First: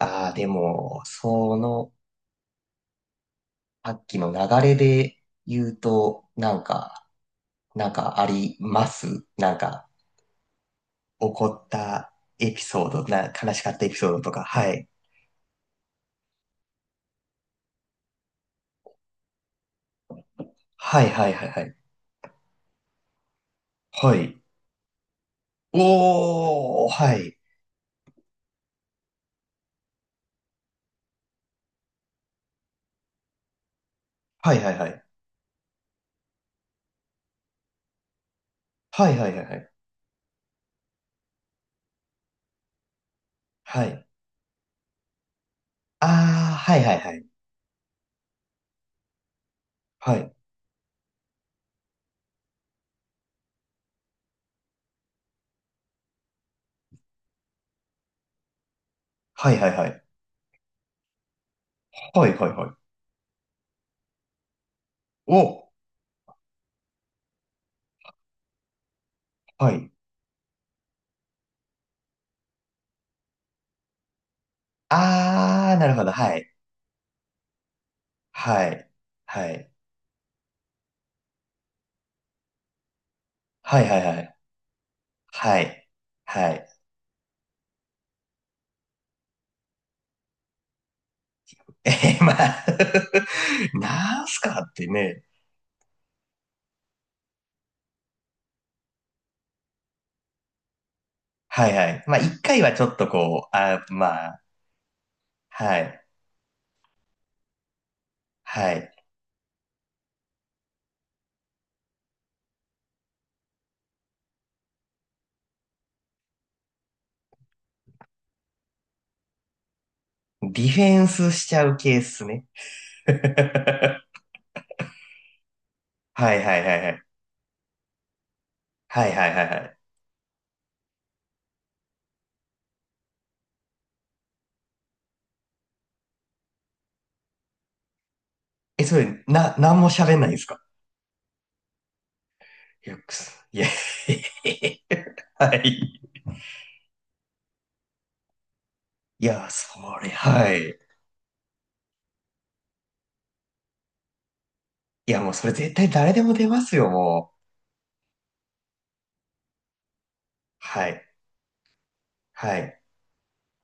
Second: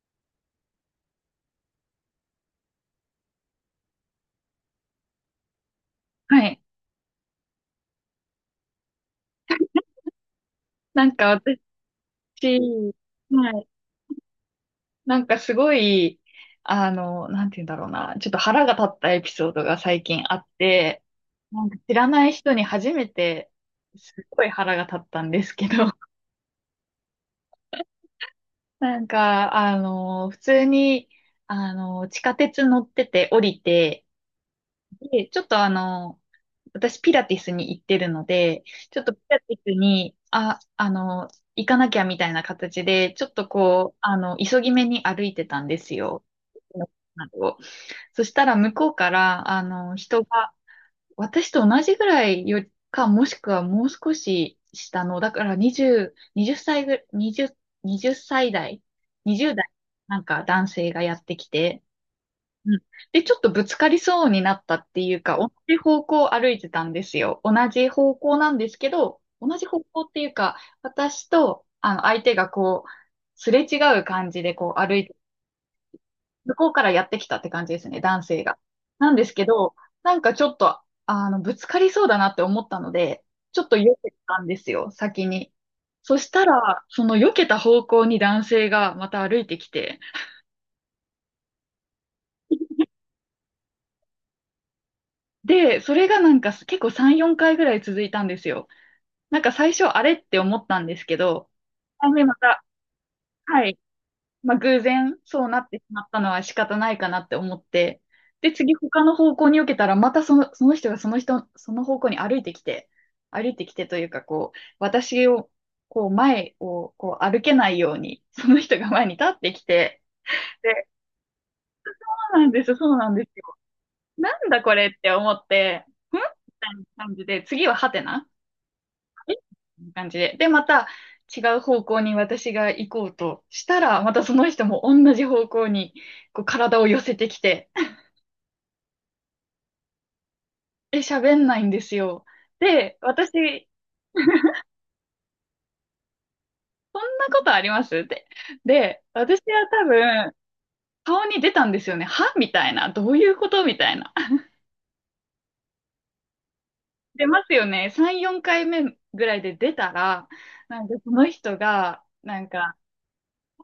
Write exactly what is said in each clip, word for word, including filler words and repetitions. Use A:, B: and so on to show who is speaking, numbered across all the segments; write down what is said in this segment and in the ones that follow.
A: ああ、でも、その、さっきの流れで言うと、
B: は
A: な
B: い。
A: んか、なんかありますなんか、
B: なんか
A: 起こ
B: 私、
A: ったエピソード、な、
B: は
A: 悲し
B: い。
A: かったエピソードとか、はい。
B: なんかすごい、あの、なんて言うんだろうな。ちょっと腹が立ったエピソードが最近あって、
A: はいはいはいは
B: なん
A: い。
B: か知らない人に初めて、
A: は
B: すっ
A: い。
B: ごい腹が立ったんですけど、
A: おー、はい。
B: なんか、あの、普通に、あの、地下鉄乗ってて降りて、
A: はいはいはい。
B: で、ちょっとあの、私、ピラティスに行ってるので、ちょっ
A: は
B: と
A: い
B: ピ
A: はい
B: ラ
A: はい
B: テ
A: は
B: ィ
A: い。
B: スに、あ、あの、行かなきゃみたいな形で、ちょっと
A: は
B: こう、
A: い。
B: あの、急ぎ目に歩いてたんですよ。
A: あー、はいはいはい。
B: そしたら、向こうから、あの、
A: は
B: 人
A: い。
B: が、私と同じぐらいよりか、もしくはもう少し下の、だから20、20歳ぐ、20、20歳代、
A: は
B: にじゅう
A: い
B: 代、
A: はいはい。
B: なんか男性がやってきて、
A: はいはいは
B: うん。
A: い。
B: で、ちょっとぶつかりそうになったっていうか、同
A: お、
B: じ方向を歩いてたんですよ。同じ方向なんですけど、同じ
A: は
B: 方
A: い。
B: 向っていうか、私と、あの、相手がこう、すれ違う感じでこう歩いて、
A: あー、なるほど。はい。
B: 向こうからやってきたって感じですね、男性が。
A: はい。
B: なんですけ
A: はい。
B: ど、なんかちょっと、あの、ぶつかりそうだなって思ったので、ちょっと
A: は
B: 避
A: いはい
B: け
A: はい。
B: たんですよ、先に。
A: はい。
B: そした
A: はい。
B: ら、その避けた方向に男性がまた歩いてきて、
A: えー、まあ なんすかってね。
B: で、それがなんか結構さん、よんかいぐらい続いたんですよ。なんか最初あれって思ったんですけど、
A: はいはい。
B: あ
A: まあ、
B: ねま
A: 一回
B: た、
A: はちょっとこう、
B: はい。
A: あ、まあ、
B: まあ、偶然そうなって
A: は
B: しま
A: い、
B: ったのは仕方ないかなって思って、で、
A: は
B: 次
A: い。
B: 他の方向に受けたら、またその、その人がその人、その方向に歩いてきて、歩いてきてというか、こう、私を、こう、前を、こう、歩けないように、その人が前に立ってきて、
A: ディフ
B: で、
A: ェンスしちゃう系っす
B: そう
A: ね。
B: なんです、そう なんですよ。
A: は
B: なんだこれって思って、んみ
A: いはいはい
B: たい
A: はい。
B: な感じで、次はハテナ
A: はいは
B: こ
A: いはいはい。
B: んな感じで。で、また違う方向に私が行こうとしたら、またその人も同じ方向にこう体を寄せてきて、
A: え、それ、な、なんも喋んないんですか？
B: で、喋んないんですよ。
A: いや、
B: で、
A: くすいや、
B: 私、
A: はい。
B: そんなことありますって。で、
A: い
B: 私
A: や、
B: は
A: そ
B: 多
A: れ、
B: 分、
A: はい。
B: 顔に出たんですよね。はみたいな。どういうことみたいな。
A: いや、もうそれ絶対誰でも出ますよ、
B: 出
A: もう。
B: ますよね。さん、よんかいめぐらいで出たら、なん
A: は
B: か
A: い、
B: その人が、なん
A: は
B: か、
A: い、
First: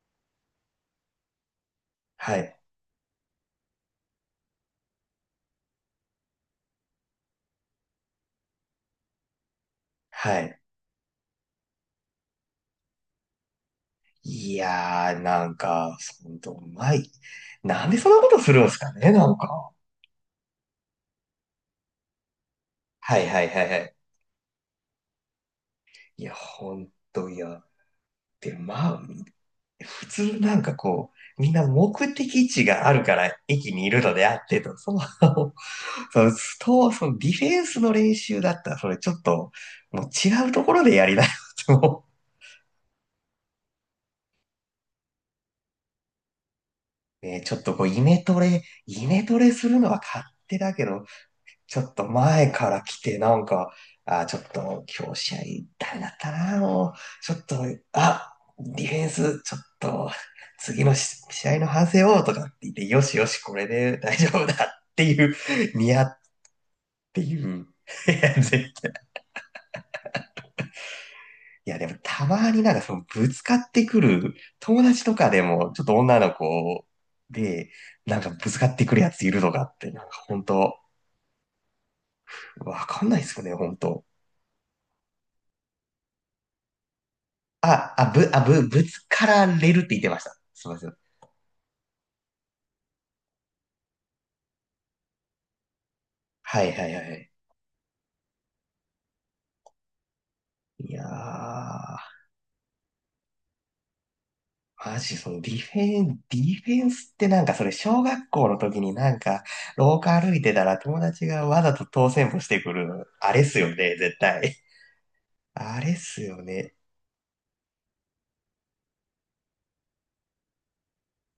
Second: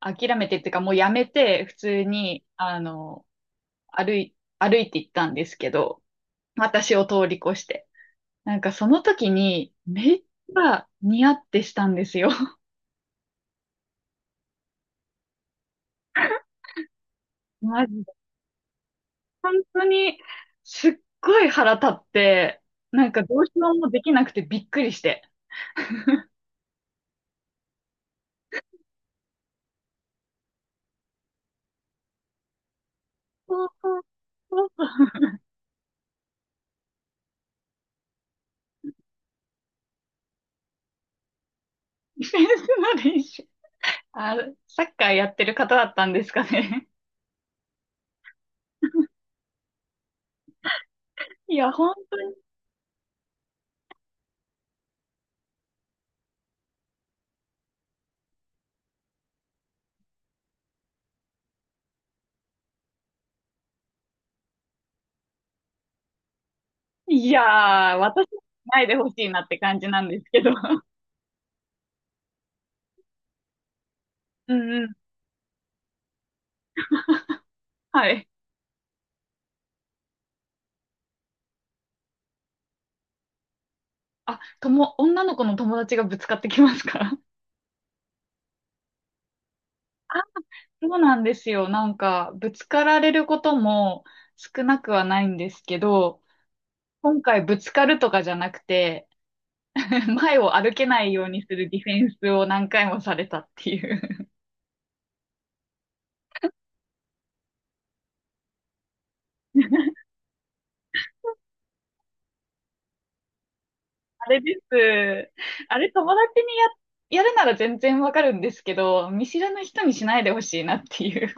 B: 諦めてっていうか、もうやめて、普通
A: は
B: に、
A: い、
B: あの、歩い、歩いて行ったんですけど、私を通り越して。なんかその時にめっち
A: はい。
B: ゃニヤってしたんですよ。
A: いやー、なんか、ほんと、うまい。
B: マ
A: なん
B: ジ
A: でそ
B: で。
A: んなことするんですかね、なん
B: 本
A: か。
B: 当にすっごい腹立って、なん
A: は
B: か
A: い
B: ど
A: は
B: う
A: い
B: し
A: はい
B: よ
A: は
B: うも
A: い。
B: できなくてびっくりして。
A: いや、ほんと、いや。で、まあ、普通なんかこう、みんな目的地があるから
B: そう
A: 駅にい
B: そう
A: るのであって
B: そう
A: と、
B: そ
A: その、
B: う。
A: その、ストそのディフェンスの練習だったら、それちょっと、もう違うところでやりなよと。
B: ディフェンスの練習。あ、サッカーやってる方だったんですかね。
A: ね、ちょっとこう、イメトレ、イメトレするのは勝手だけど、
B: いや、
A: ちょ
B: 本
A: っと
B: 当に。
A: 前から来て、なんか、あ、ちょっと今日試合ダメだったな、もう、ちょっと、あ、ディフェンス、ちょっと、次のし試合の反省をとかって言って、よしよし、これで大丈夫だっていう、ニヤって
B: い
A: いう。
B: やー、
A: い
B: 私
A: や、
B: は
A: 絶
B: ない
A: 対。
B: でほしいなって感じなんですけど。
A: いや、でもたまになんかそのぶつかってくる、
B: うん
A: 友
B: うん。
A: 達とかでも、ちょっと女の子で、
B: は
A: なん
B: い。
A: かぶつかってくるやついるとかって、なんか本当、わかんないですよね、本当。
B: あ、とも、女の子の友達がぶつかってきますか？
A: あ、あ、ぶ、あ、ぶ、ぶつかられるって言って
B: あ、
A: ました。すみませ
B: そ
A: ん。
B: うなんですよ。なんか、ぶつかられることも少なくはないんですけど、
A: はいはいはいは
B: 今
A: い。
B: 回ぶつかるとかじゃなくて、前を歩け
A: いや
B: ないようにするディフェン
A: ー、
B: スを何回もされたっていう。
A: マジそのディフェン、ディフェンスってなんかそれ小学校の時になんか廊下歩いてたら友達がわざと当選歩してくる、あれっすよね、絶
B: あれで
A: 対。
B: す。あ
A: あ
B: れ、
A: れっ
B: 友
A: すよ
B: 達に
A: ね。
B: や、やるなら全然わかるんですけど、見知らぬ人にしないでほしいなっていう。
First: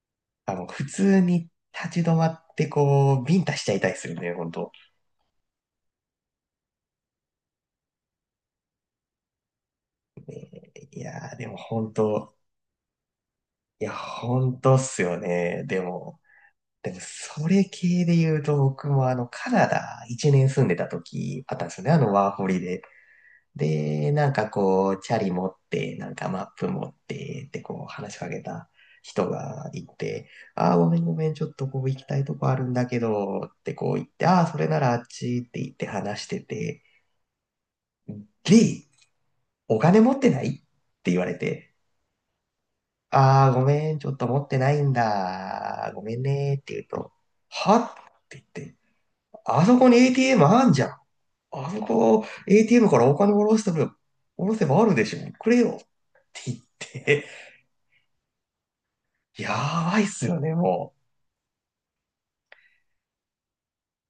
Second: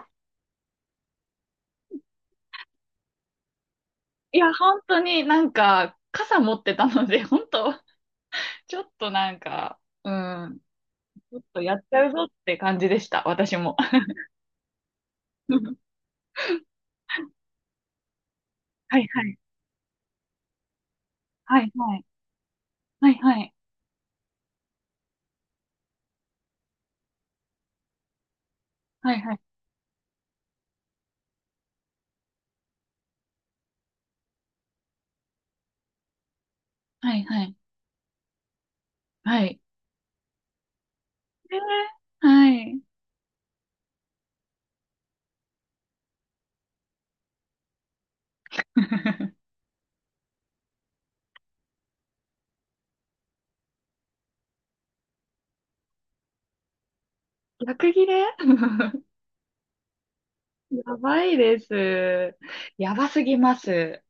A: あの、普通に立ち止まってこう、ビンタしちゃいたいっすよね、
B: い
A: ほん
B: や、
A: と。
B: 本当になんか、傘持ってたので、本当ちょっとなんか、うん、
A: いや
B: ち
A: ー、
B: ょっ
A: でも
B: とや
A: ほ
B: っ
A: ん
B: ちゃうぞっ
A: と、
B: て感じでした、私も。
A: いや、ほんとっすよね。でも、でも、それ系で言うと、僕
B: はい
A: もあ
B: は
A: の、
B: い。
A: カナダいちねん住んでた時あっ
B: は
A: たん
B: い、
A: ですよね、
B: は
A: あ
B: い。
A: の、ワーホリで。
B: はい、はい。
A: で、なんかこう、チャリ持って、なんかマップ持って、ってこう、話しかけた
B: はい、
A: 人
B: はい。
A: がいて、ああ、ごめんごめん、ちょっとこう、行きたいとこあるんだけど、ってこう言って、ああ、それならあっちって言って話してて、
B: はい、はい。
A: リー、
B: はい。
A: お金持ってないって言われて、
B: えーはい。
A: ああ、ごめん、ちょっと持ってないんだ、ごめんね、って言うと、はって言って、あそこに エーティーエム あんじゃん。あそこ、エーティーエム からお金下ろしても、下ろせばあるでしょ。くれよ。って言って、
B: 逆切れ。
A: やばいっすよね、も
B: やばいです。やばすぎます。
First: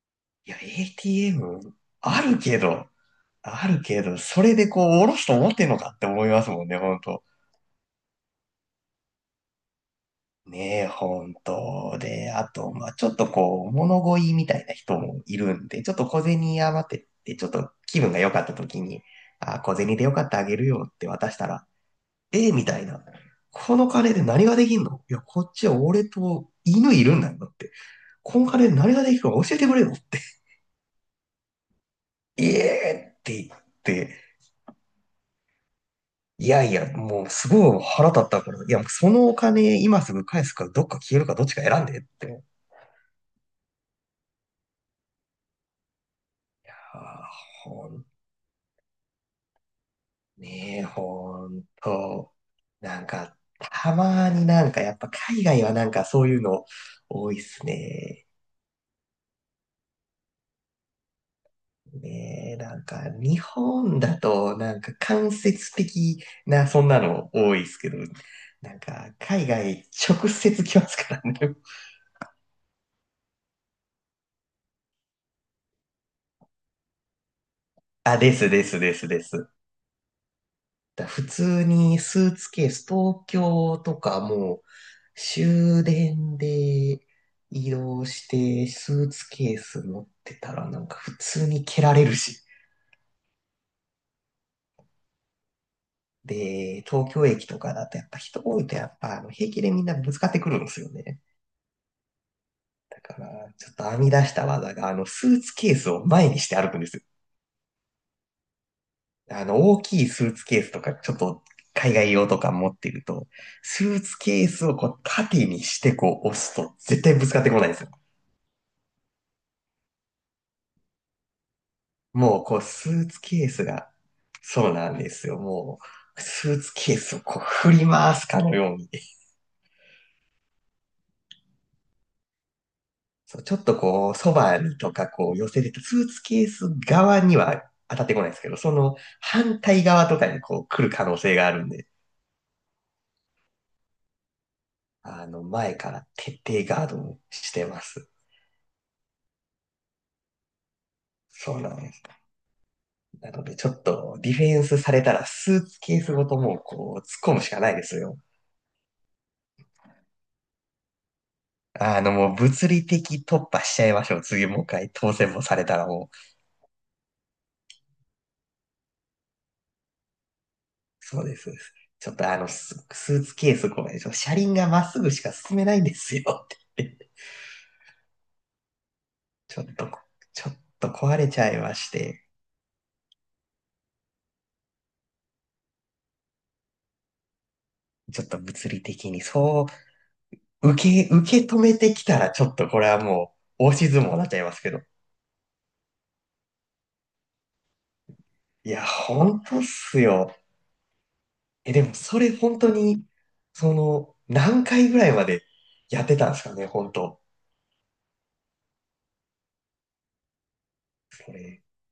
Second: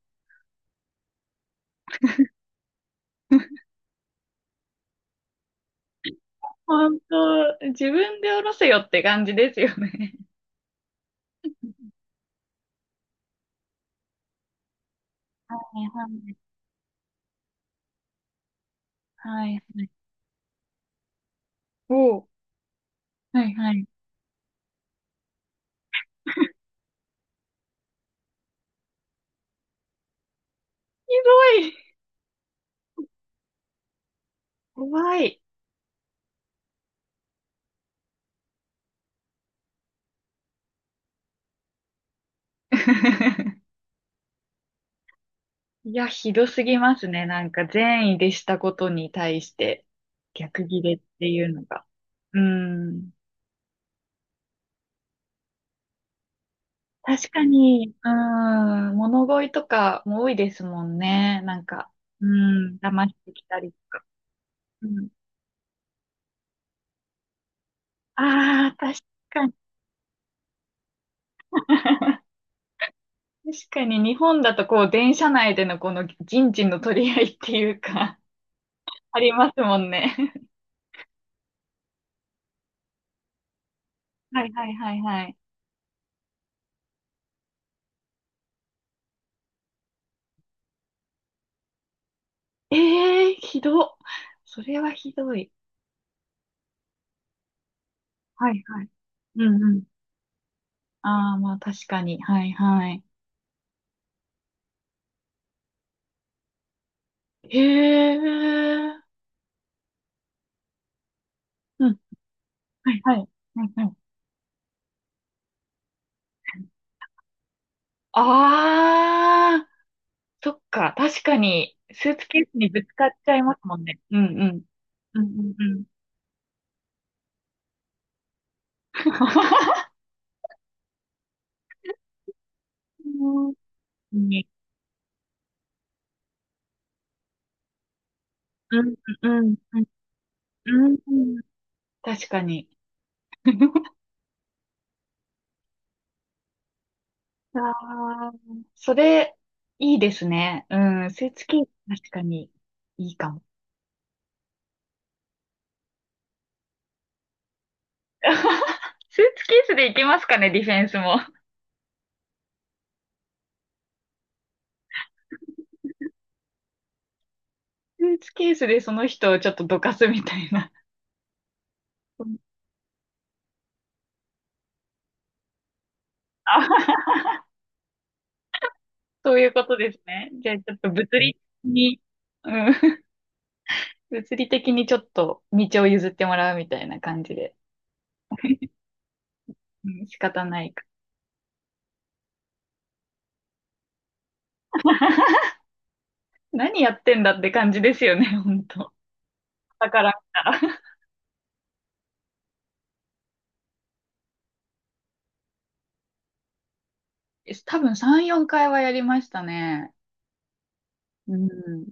A: う。いや、エーティーエム あるけど、あるけど、それでこう、下ろすと思ってんのかって思いますもんね、ほ
B: 本
A: んと。
B: 当、自分で下ろせよって感じですよね。
A: ねえ、ほんと。で、あと、まあちょっとこう、物乞いみたいな人もいる
B: は
A: んで、
B: い
A: ちょっ
B: は
A: と小
B: い
A: 銭余ってって、ちょっと気分が良かった時に、
B: はいは
A: あ、小
B: い。
A: 銭でよかったあげるよって渡したら、
B: おう。
A: えーみたいな。
B: はいはい。
A: こ
B: ひ
A: の金で何ができんの？いや、こっちは俺と犬いるんだよだって。この金で何ができるか教えてくれよって。
B: どい。
A: ええって言って、
B: 怖い。
A: いやいや、もうすごい腹立ったから、いや、そのお金今すぐ返すか、どっか消えるか、どっちか選んでって。
B: いや、ひどすぎま
A: あ
B: すね。
A: あ、
B: なんか
A: ほん、
B: 善意でしたことに対して逆
A: ね
B: ギ
A: え、
B: レってい
A: ほ
B: うの
A: ん
B: が。
A: と。
B: うー
A: なん
B: ん。
A: か、たまになんかやっぱ海外はなんかそういうの
B: 確
A: 多いっ
B: か
A: す
B: に、う
A: ね。
B: ん、物乞いとかも多いですもんね。なんか、う
A: ねえ、な
B: ん、
A: んか、
B: 騙して
A: 日
B: きたり。
A: 本だと、なん
B: う
A: か、
B: ん、
A: 間接的な、そんなの多いですけど、
B: ああ、
A: なん
B: 確
A: か、
B: か
A: 海
B: に。
A: 外、直接来ますからね。
B: 確かに日本だとこう、電車内でのこの人事の取り合いっていう か、
A: あ、ですですです
B: あ
A: で
B: り
A: す。
B: ますもんね。
A: だ普通にスーツケース、東京とか
B: はい
A: もう、
B: はいはいはい。
A: 終電で移動して、スーツケース持ってたら、なんか、普通に蹴られるし。
B: ええー、ひどっ。それはひどい。
A: で、東京駅とかだと、やっぱ人
B: は
A: 多
B: い
A: いと、
B: は
A: や
B: い。
A: っぱ、あの
B: う
A: 平
B: ん
A: 気で
B: う
A: み
B: ん。
A: んなぶつかってくるんですよね。
B: ああ、まあ確かに。はいは
A: だ
B: い。
A: から、ちょっと編み出した技が、あの、スーツケースを前にして歩くんですよ。
B: へえ。
A: あの、大きいスーツケースとか、ちょっと
B: う
A: 海
B: ん。
A: 外用とか持って
B: はい
A: る
B: はい。は
A: と、
B: いは
A: ス
B: い。
A: ーツケースをこう縦にしてこう押すと絶対ぶつかってこないんですよ。
B: ああ。そっか、確かに、スーツケ
A: もう
B: ース
A: こう
B: にぶ
A: ス
B: つか
A: ー
B: っ
A: ツ
B: ちゃい
A: ケー
B: ます
A: ス
B: もん
A: が、
B: ね。うんうん。
A: そうなんで
B: うん
A: すよ。
B: うんう
A: も
B: ん。
A: う、スーツケースをこう振り回すかのように。そうちょっとこう、
B: う
A: そ
B: んうん
A: ばにとかこう寄せてたスーツケース側には当たってこないんですけど、その
B: うん
A: 反対側とかにこう来
B: う
A: る
B: ん。
A: 可
B: う
A: 能性があ
B: ん、
A: るんで、
B: 確かに。
A: あの、前から徹底ガードをしてます。
B: ああ、それ、いいですね。うん、スーツ
A: そ
B: ケ
A: う
B: ース、
A: なんです。
B: 確かに、いいか
A: な
B: も。
A: ので、ちょっとディフェンスされたらスーツケースごともうこう、突っ込むしかないですよ。
B: スーツケースでいけますかね、ディフェンスも。
A: あの、もう物理的突破しちゃいましょう。次もう一回当選もされたらもう。
B: スーツケースでその人をちょっとどかすみたいな。
A: そうです。そうですちょっとあの、ススーツケースごめん。ちょっと車輪がまっすぐしか進めないんですよって言って。
B: あ、そうい う
A: ちょ
B: こ
A: っ
B: と
A: と、
B: ですね。
A: ち
B: じ
A: ょ
B: ゃあ、
A: っ
B: ちょっ
A: と
B: と物
A: 壊れ
B: 理
A: ちゃい
B: 的
A: まし
B: に、
A: て。
B: うん。物理的にちょっと道を譲ってもらうみたいな感じで。
A: ちょっと物 理的にそ
B: うん、仕方な
A: う、
B: い
A: 受
B: か。
A: け、受け止めてきたらちょっとこれはもう、押し相撲になっちゃいますけど。
B: 何やってんだって感じですよね、本
A: いや、
B: 当。
A: 本当っ
B: だ
A: す
B: から見
A: よ。
B: たら。
A: え、でもそれ本当に、その、何回ぐらいまでやってたんですかね、本当。
B: 多分さん、よんかいはやりましたね。
A: そ
B: う
A: れ。
B: ん。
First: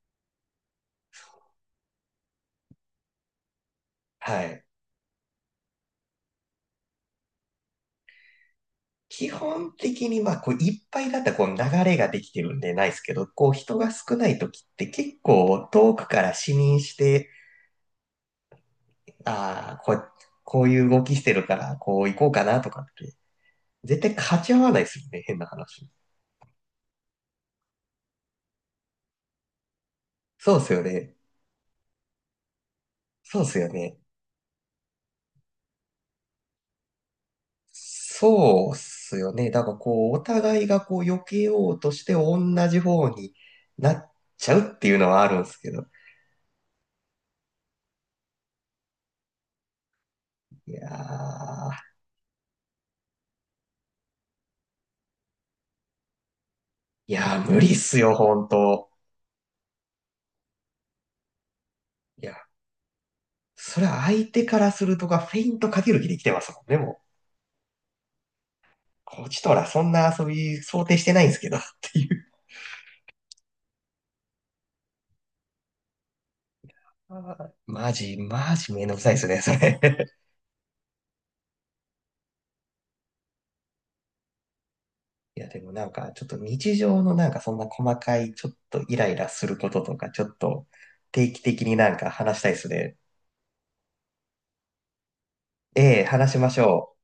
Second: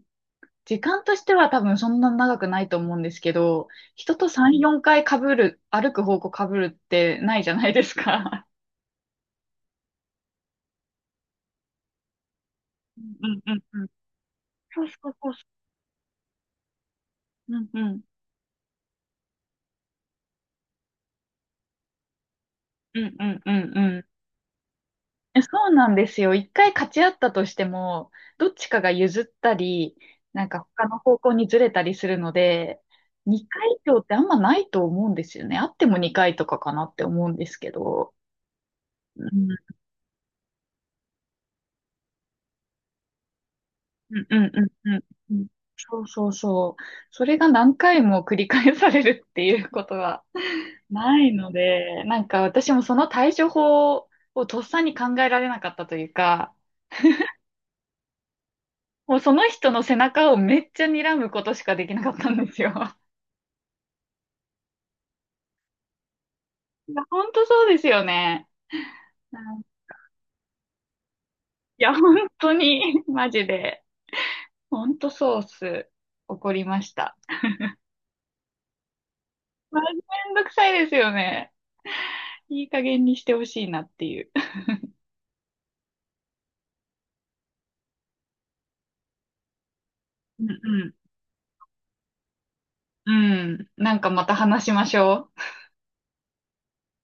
B: 時間としては多分そんな長くないと思うんですけど、人と
A: は
B: さん、
A: い。
B: よんかい被る、歩く方向被るってないじゃないですか。
A: 基本的に、まあ、こう、いっぱいだったら、こう、流れができてるんでないで
B: う
A: すけ
B: ん
A: ど、
B: うん
A: こう、
B: うん
A: 人
B: うん。
A: が少ない時っ
B: そ
A: て
B: うそう
A: 結
B: そうそ
A: 構遠くから視認して、
B: う。うんうん。
A: ああ、こう、こういう動きしてるから、こう行こうかなとかっ
B: う
A: て、
B: んうんうんう
A: 絶
B: ん。
A: 対勝ち合わないですよね、変
B: え、
A: な
B: そうな
A: 話。
B: んですよ。いっかい勝ち合ったとしても、どっちかが譲ったり、なん
A: そう
B: か
A: ですよ
B: 他の
A: ね。
B: 方向にずれたりするので、
A: そうです
B: 2
A: よ
B: 回以
A: ね。
B: 上ってあんまないと思うんですよね。あってもにかいとかかなって思うんですけど。
A: そうっす
B: う
A: よね。
B: ん、
A: だか
B: う
A: らこう、お互いがこう、避けようとして同じ方になっ
B: ん、うん、
A: ちゃうって
B: うん。
A: いうのはあ
B: う
A: るん
B: ん、
A: ですけど。
B: そうそうそう。それが何回も繰り返されるっていうことは
A: いや
B: ないの
A: ー、
B: で、なんか私もその対処法をとっさに考えられなかったというか、
A: いやー無理っすよ、本当。
B: もうその人の背中をめっちゃ睨むことしかできなかっ
A: い
B: た
A: や、
B: んですよ。
A: それは相手からするとか、フェイントかける気で来てますもんね、
B: い
A: も
B: や、
A: う。
B: 本当そうですよね。
A: こっ
B: う
A: ちと
B: ん、
A: らそんな遊び想定してないんですけど、っ
B: いや、
A: てい
B: 本
A: う。
B: 当に、マジで、本当ソース、怒りまし
A: あ
B: た。
A: ーマジ、マジめんどくさいっすね、それ。
B: まあ、めんどくさいですよね。いい加減にしてほしいなっていう。
A: いや、でもなんか、ちょっと日常のなんかそんな細かい、ちょっとイライラすることとか、ちょっ
B: う
A: と
B: ん
A: 定期的になんか話したいですね。
B: うん。うん。なんかまた話しましょう。
A: ええ、話しましょう。